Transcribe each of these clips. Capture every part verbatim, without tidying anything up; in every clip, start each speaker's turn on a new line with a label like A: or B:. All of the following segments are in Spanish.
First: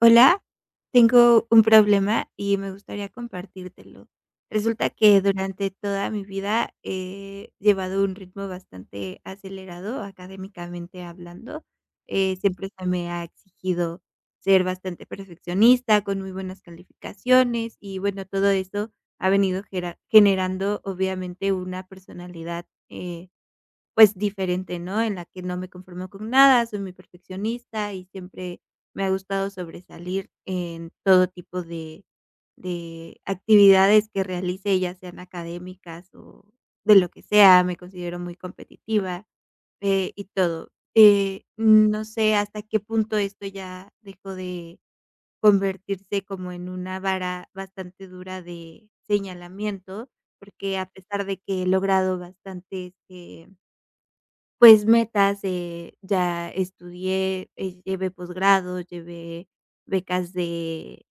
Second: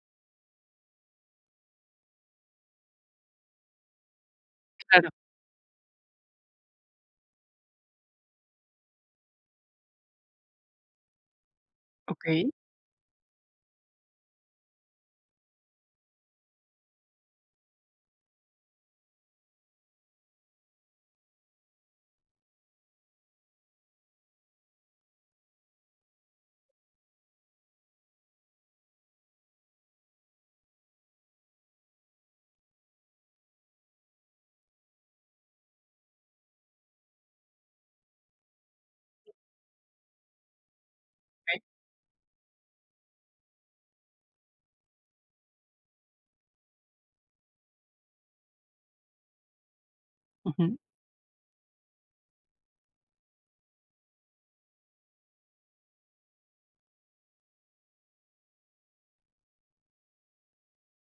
A: Hola, tengo un problema y me gustaría compartírtelo. Resulta
B: Claro,
A: que durante toda mi vida he llevado un ritmo bastante acelerado académicamente hablando. Eh,
B: okey,
A: siempre se me ha exigido ser bastante perfeccionista, con muy buenas calificaciones y bueno, todo eso ha venido gera- generando obviamente una personalidad eh, pues, diferente, ¿no? En la que no me conformo con nada, soy muy perfeccionista y siempre me ha gustado sobresalir en todo tipo de de actividades que realice, ya sean académicas o de lo que sea, me considero muy competitiva, eh, y todo. Eh,
B: okey,
A: no sé hasta qué punto esto ya dejó de convertirse como en una vara bastante dura de señalamiento,
B: ujú,
A: porque a pesar de que he logrado bastantes, eh pues metas, eh, ya estudié, eh, llevé posgrado, llevé becas de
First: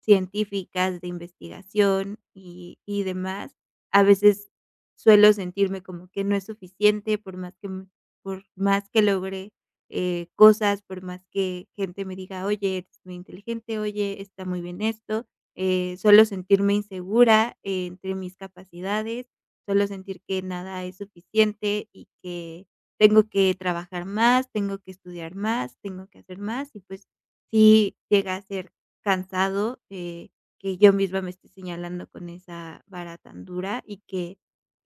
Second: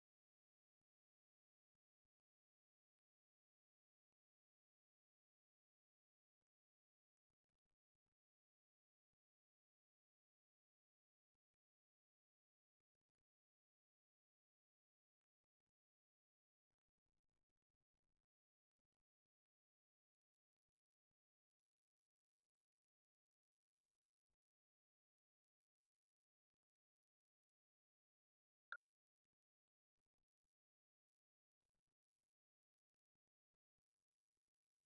A: científicas, de investigación y y demás, a veces suelo sentirme como que no es suficiente por más que m por más que logre, eh, cosas, por más que gente me diga: "Oye, eres muy inteligente, oye, está muy bien esto", eh, suelo sentirme insegura eh, entre mis capacidades, suelo sentir que nada es suficiente y que tengo que trabajar más, tengo que estudiar más, tengo que hacer más y, pues, sí llega a ser cansado, eh, que yo misma me esté señalando con esa vara tan dura y que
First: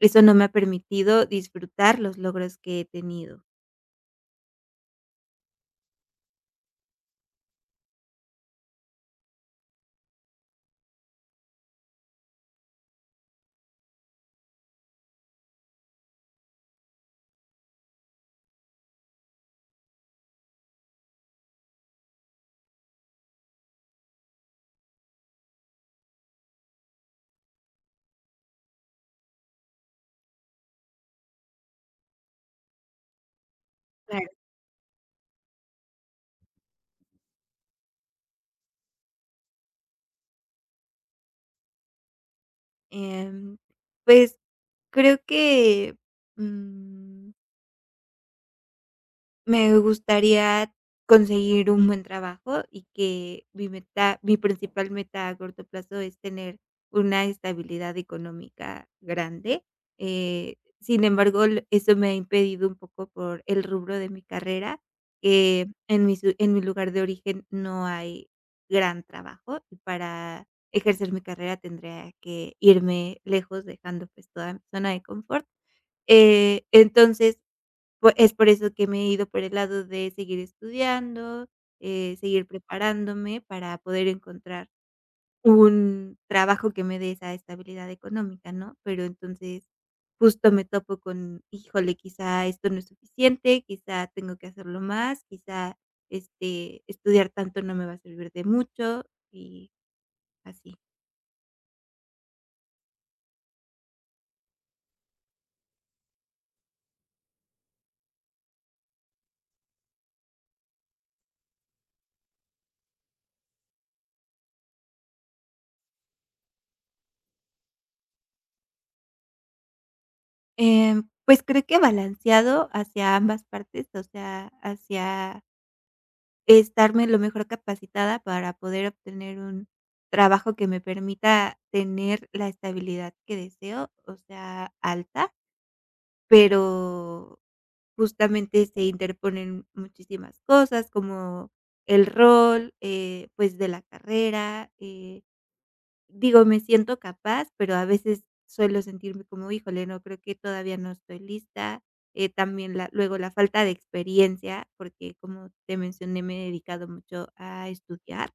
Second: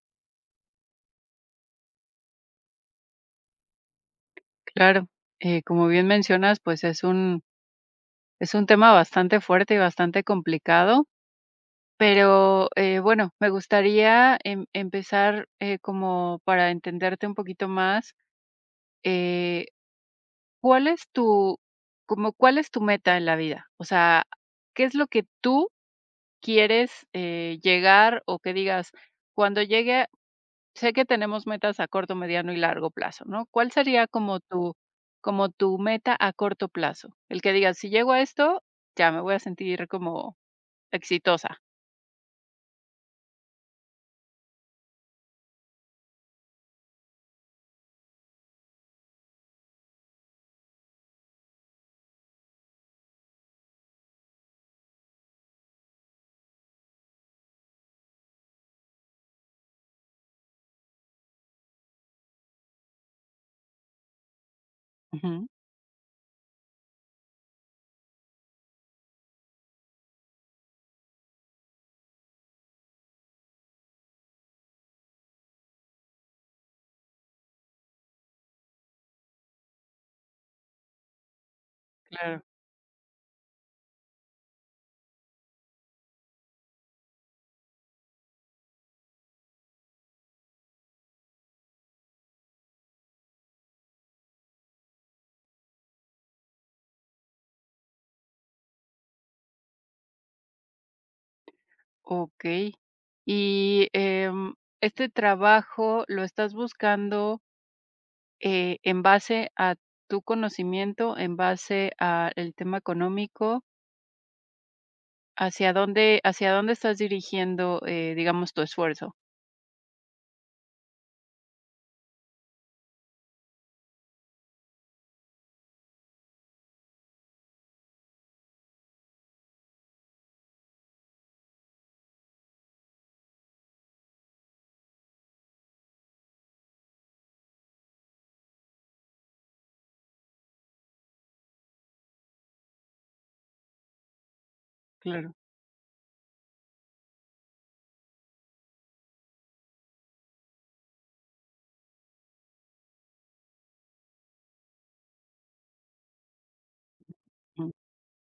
A: eso no me ha permitido disfrutar los logros que he tenido.
B: claro. Eh, como bien mencionas, pues, es un es un tema bastante fuerte y bastante complicado, pero, eh, bueno, me gustaría em empezar, eh, como para entenderte un poquito más. eh, ¿Cuál es tu como cuál es tu meta en la vida? O sea, ¿qué es lo que tú quieres, eh, llegar o que digas, cuando llegue? Sé que tenemos metas a corto, mediano y largo plazo, ¿no? ¿Cuál sería
A: Claro.
B: como tu como tu meta a corto plazo? El que digas, si llego a esto, ya me voy a sentir como exitosa.
A: Em, pues creo que, mm, me gustaría conseguir un buen trabajo y que mi meta mi principal meta a corto plazo es tener una estabilidad económica grande. Eh, sin embargo, l eso me ha impedido un poco por el rubro de mi carrera,
B: Ujú.
A: que en mi su en mi lugar de origen no hay gran trabajo, y para ejercer mi carrera tendría que irme lejos, dejando, pues, toda mi zona de confort. Eh, entonces Pue Es por eso que me he ido por el lado de seguir estudiando, eh,
B: Claro,
A: seguir preparándome para poder encontrar un trabajo que me dé esa estabilidad económica, ¿no? Pero entonces, justo me topo con, híjole, quizá esto no es suficiente, quizá tengo que hacerlo más, quizá, este, estudiar tanto no me va a servir de mucho y así.
B: okey. Y, em, ¿este trabajo lo estás buscando, eh, en base a tu conocimiento, en base a el tema económico? ¿Hacia dónde hacia dónde estás dirigiendo, eh, digamos, tu esfuerzo?
A: Em, pues creo que balanceado hacia ambas partes, o sea, hacia estarme lo mejor capacitada para poder obtener un trabajo que me permita tener la estabilidad que deseo, o sea, alta, pero justamente se interponen muchísimas cosas como el rol, eh, pues, de la carrera, eh.
B: Claro.
A: Digo, me siento capaz, pero a veces suelo sentirme como, híjole, no, creo que todavía no estoy lista. Eh, también la luego la falta de experiencia, porque como te mencioné, me he dedicado mucho a
B: Mm.
A: estudiar.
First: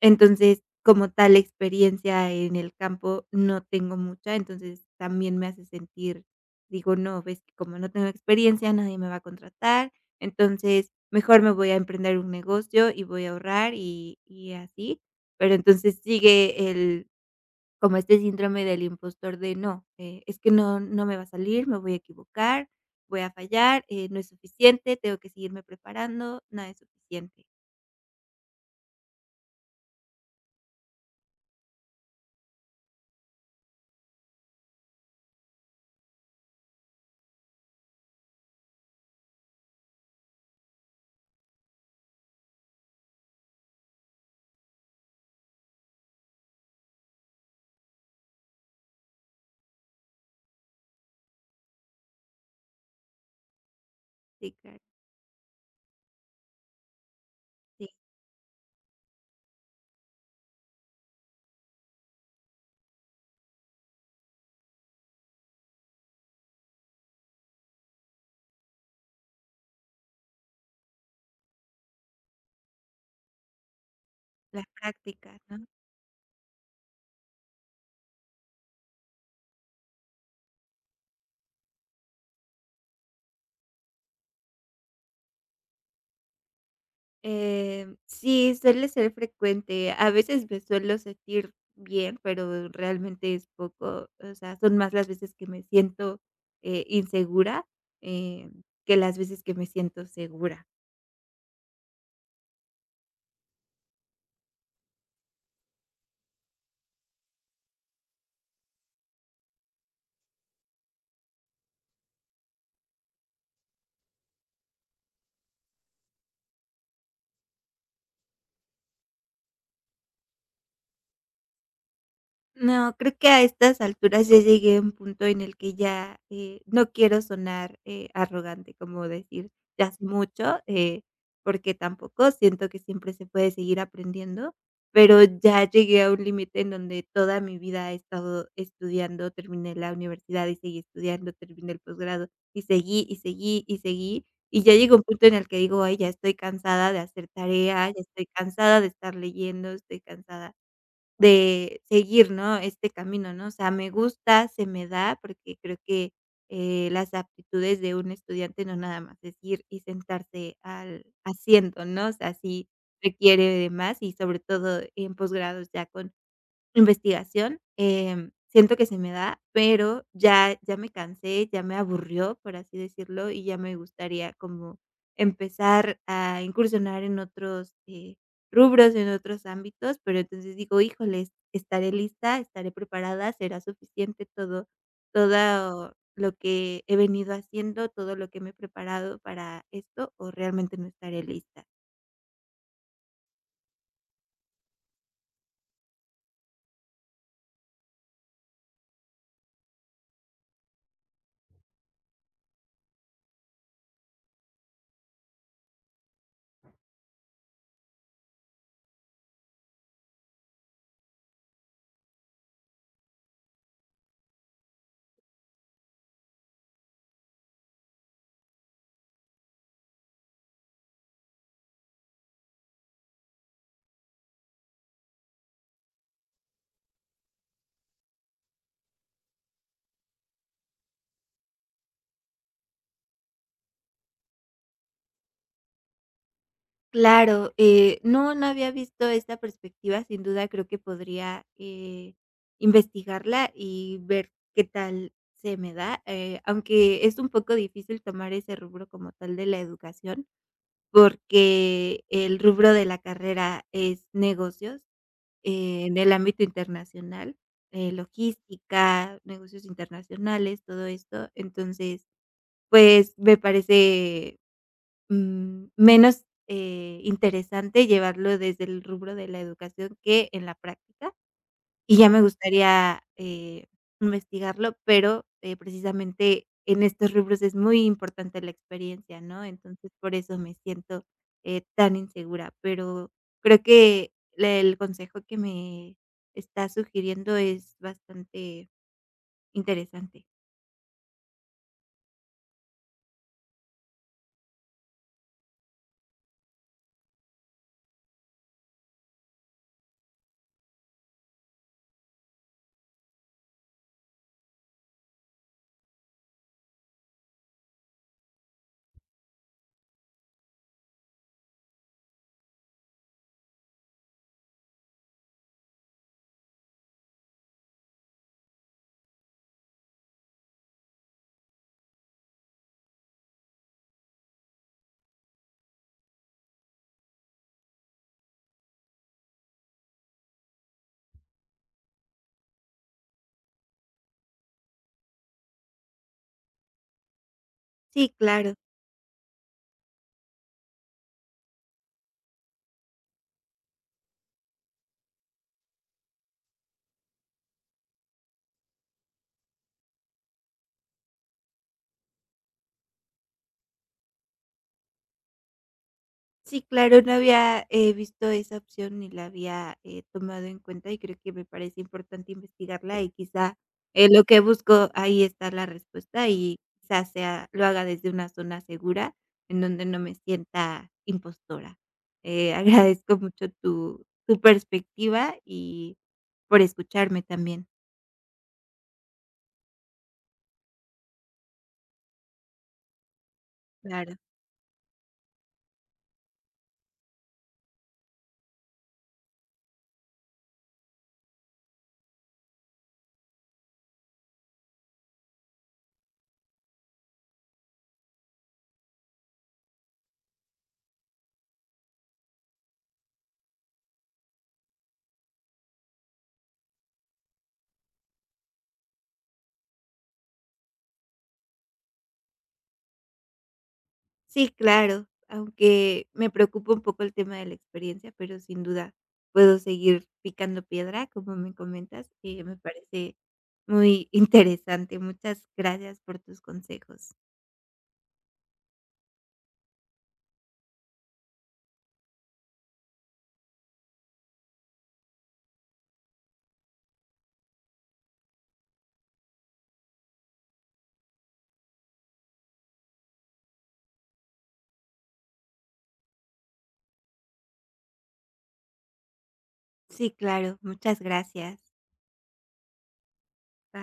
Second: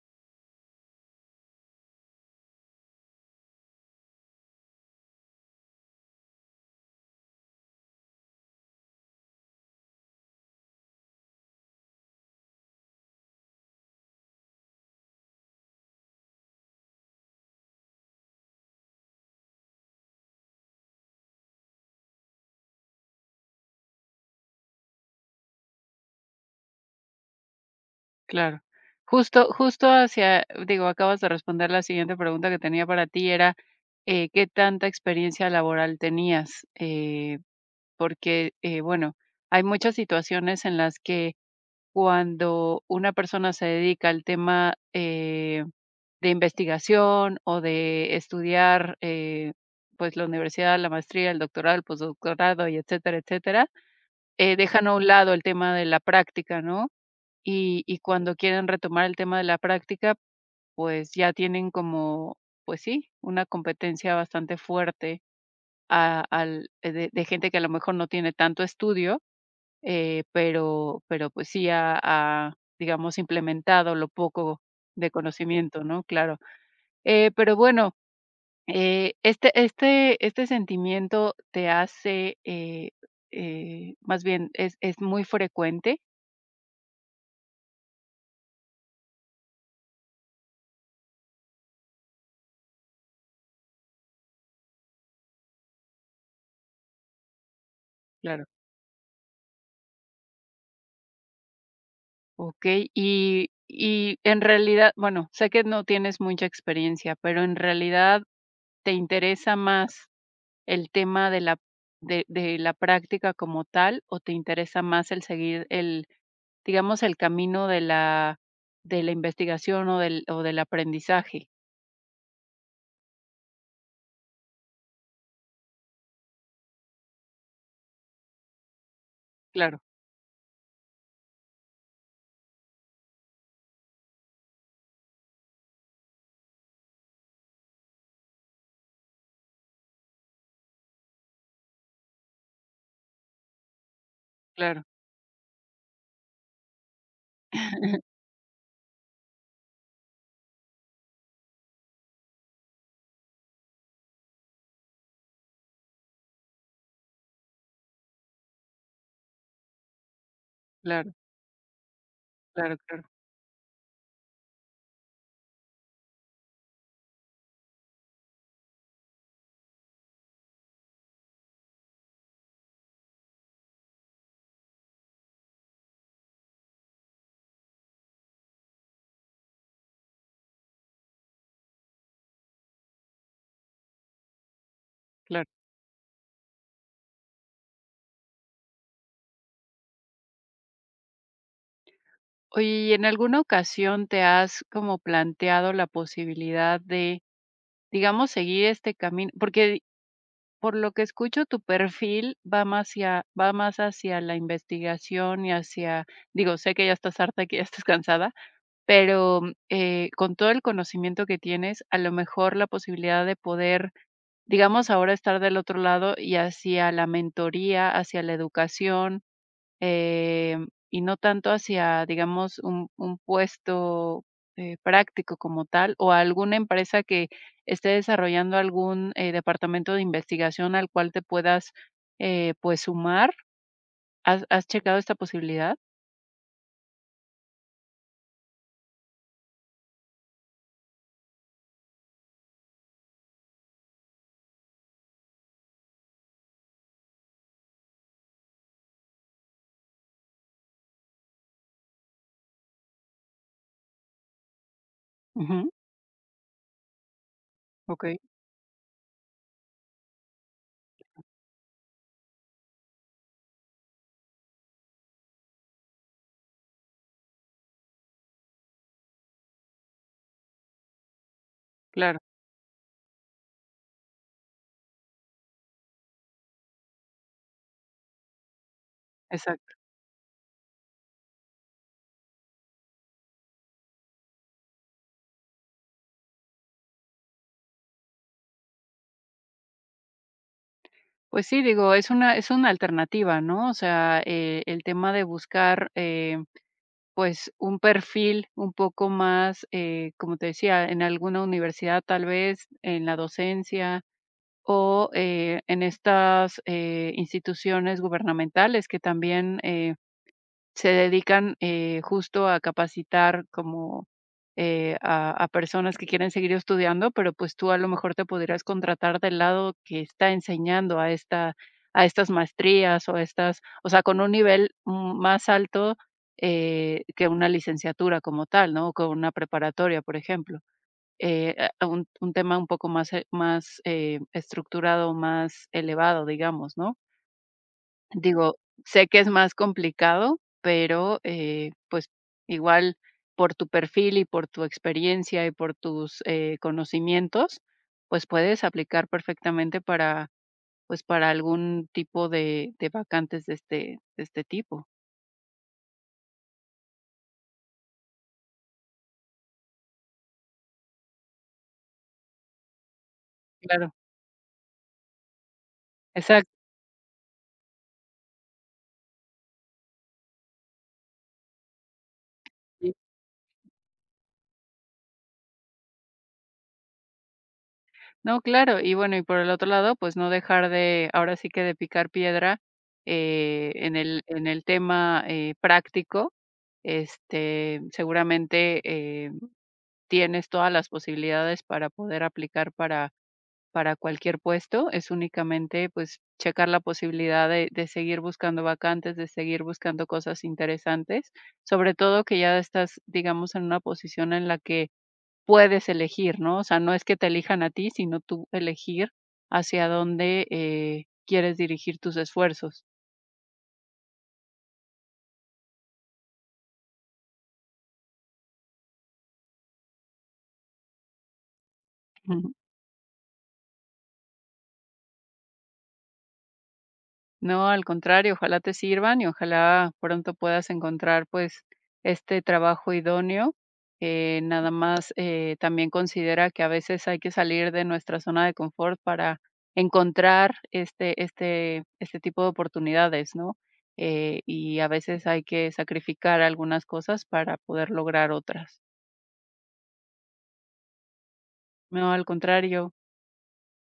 A: Entonces, como tal experiencia en el campo no tengo mucha, entonces también me hace sentir, digo, no, ves que como no tengo experiencia, nadie me va a contratar, entonces mejor me voy a emprender un negocio y voy a ahorrar y y así. Pero entonces sigue el como este síndrome del impostor de no, eh, es que no no me va a salir, me voy a equivocar, voy a fallar, eh, no es suficiente, tengo que seguirme preparando, nada es suficiente.
B: Claro. Justo justo hacia digo, acabas de responder la siguiente pregunta que tenía para ti, era, eh, ¿qué tanta experiencia laboral tenías? Eh, porque, eh, bueno, hay muchas situaciones en las que cuando una persona se dedica al tema, eh, de investigación o de estudiar, eh, pues, la universidad, la maestría, el doctorado, el postdoctorado y etcétera, etcétera,
A: Sí,
B: eh,
A: claro.
B: dejan a un lado el tema de la práctica, ¿no? y
A: Sí,
B: y cuando quieren retomar el tema de la práctica, pues ya tienen como, pues sí, una competencia bastante fuerte a al eh, de de gente que a lo mejor no tiene tanto estudio, eh, pero pero pues sí ha ha, digamos, implementado lo poco
A: las
B: de
A: prácticas, ¿no?
B: conocimiento, ¿no? Claro. Eh, pero bueno, eh, este este este sentimiento te hace, eh eh, más bien, ¿es es muy frecuente?
A: Eh, sí, suele ser frecuente. A veces me suelo sentir bien, pero realmente es poco, o sea, son más las veces que me siento, eh, insegura,
B: Claro.
A: eh, que las veces que me siento segura.
B: Okey, y y en realidad, bueno, sé que no tienes mucha experiencia, pero en realidad, ¿te interesa más el tema de la de de la práctica como tal, o te interesa más el seguir el, digamos, el camino de la de la investigación o del o del aprendizaje?
A: No, creo que a estas alturas ya llegué a un punto en el que ya, eh, no quiero sonar, eh, arrogante, como decir,
B: Claro,
A: ya es mucho, eh, porque tampoco siento que siempre se puede seguir aprendiendo, pero ya llegué a un límite en donde toda mi vida he estado estudiando, terminé la universidad y seguí estudiando, terminé el posgrado y seguí, y seguí, y seguí, y ya
B: claro,
A: llegó un punto en el que digo: "Ay, ya estoy cansada de hacer tarea, ya estoy cansada de estar leyendo, estoy cansada". De seguir, ¿no?, este camino, ¿no? O sea, me gusta, se me da, porque creo que, eh, las aptitudes de un estudiante no nada más es ir y sentarse al
B: claro,
A: asiento, ¿no? O sea, sí
B: claro, claro,
A: requiere de más y sobre todo en posgrados ya con investigación, em, siento que se me da, pero ya ya me cansé, ya me aburrió, por así decirlo, y ya me gustaría como empezar a incursionar en otros, eh, rubros, en otros ámbitos, pero entonces digo: "Híjoles, ¿estaré lista, estaré preparada, será suficiente todo
B: claro.
A: todo lo que he venido haciendo, todo lo que me he preparado para esto, o realmente no estaré lista?".
B: Oye, ¿y en alguna ocasión te has como planteado la posibilidad de, digamos, seguir este camino? Porque por lo que escucho, tu perfil va más hacia va más hacia la investigación y hacia digo, sé que ya estás harta, que ya estás cansada, pero, eh, con todo el conocimiento que tienes, a lo mejor la posibilidad de poder, digamos, ahora estar del otro lado y hacia la mentoría, hacia la educación, em, y no tanto hacia, digamos, un, un puesto eh, práctico como tal o a alguna empresa que esté desarrollando algún eh, departamento de investigación al cual te puedas eh, pues sumar. ¿Has, has checado esta posibilidad?
A: Claro, eh, no, no había visto esta perspectiva, sin duda creo que podría, eh, investigarla y ver qué tal se me da, eh, aunque es un poco difícil tomar ese rubro como tal de la educación, porque el rubro de la carrera es negocios,
B: Ujú.
A: eh, en el ámbito internacional, eh,
B: Ok,
A: logística, negocios internacionales, todo esto. Entonces, pues, me parece mm, menos, eh, interesante llevarlo desde el rubro de la educación que en la práctica, y ya
B: claro,
A: me gustaría, eh, investigarlo, pero, eh, precisamente en estos rubros es muy importante la experiencia, ¿no?
B: exacto.
A: Entonces, por eso me siento, eh, tan insegura, pero creo que le el consejo que me está sugiriendo es bastante interesante.
B: Pues sí, digo, es una, es una alternativa, ¿no? O sea, eh, el tema de buscar eh, pues un perfil un poco más, eh, como te decía, en alguna universidad tal vez, en la docencia, o eh, en estas eh, instituciones gubernamentales que también eh, se dedican eh, justo a capacitar como eh, a, a personas que quieren seguir estudiando, pero pues tú a lo mejor te podrías contratar del lado que está enseñando a esta a estas maestrías o a estas, o sea, con un nivel mm, más alto eh, que una licenciatura como tal, ¿no? O con una preparatoria, por ejemplo, eh, a un un tema un poco más, eh, más, eh, estructurado, más elevado, digamos, ¿no?
A: Sí, claro.
B: Digo, sé que es más complicado, pero, eh, pues, igual por tu perfil y por tu experiencia y por tus, eh, conocimientos, pues, puedes aplicar perfectamente para, pues, para algún tipo de de vacantes de este de este tipo.
A: Sí, claro, no había, eh, visto esa opción ni la había, eh, tomado en cuenta, y creo que me parece importante investigarla, y quizá,
B: Claro,
A: eh, lo que busco, ahí está la respuesta, y
B: exacto.
A: quizá sea lo haga desde una zona segura, en donde no me sienta impostora. Eh, agradezco mucho tu tu perspectiva y por escucharme también.
B: No, claro. Y bueno, y por el otro lado, pues no dejar de, ahora sí que de picar piedra eh, en
A: Claro.
B: el, en el tema eh, práctico. Este, seguramente eh, tienes todas las posibilidades para poder aplicar para, para cualquier puesto. Es únicamente pues checar la posibilidad de, de seguir buscando vacantes, de seguir buscando cosas interesantes, sobre todo que ya estás, digamos, en una posición en la que puedes elegir, ¿no? O sea, no es que te elijan a ti, sino tú elegir hacia dónde, eh, quieres dirigir tus esfuerzos.
A: Sí, claro, aunque me preocupa un poco el tema de la experiencia, pero sin duda puedo seguir picando piedra, como me comentas, y
B: Ujú.
A: me parece muy interesante. Muchas gracias por tus consejos.
B: No, al contrario, ojalá te sirvan y ojalá pronto puedas encontrar, pues, este trabajo idóneo. Eh, nada más, eh, también considera que a veces hay que salir de nuestra zona de confort para encontrar este este este tipo de oportunidades, ¿no? Eh, y a veces hay que sacrificar algunas cosas para poder lograr otras.
A: Sí, claro, muchas gracias.
B: No, al contrario.
A: Bye.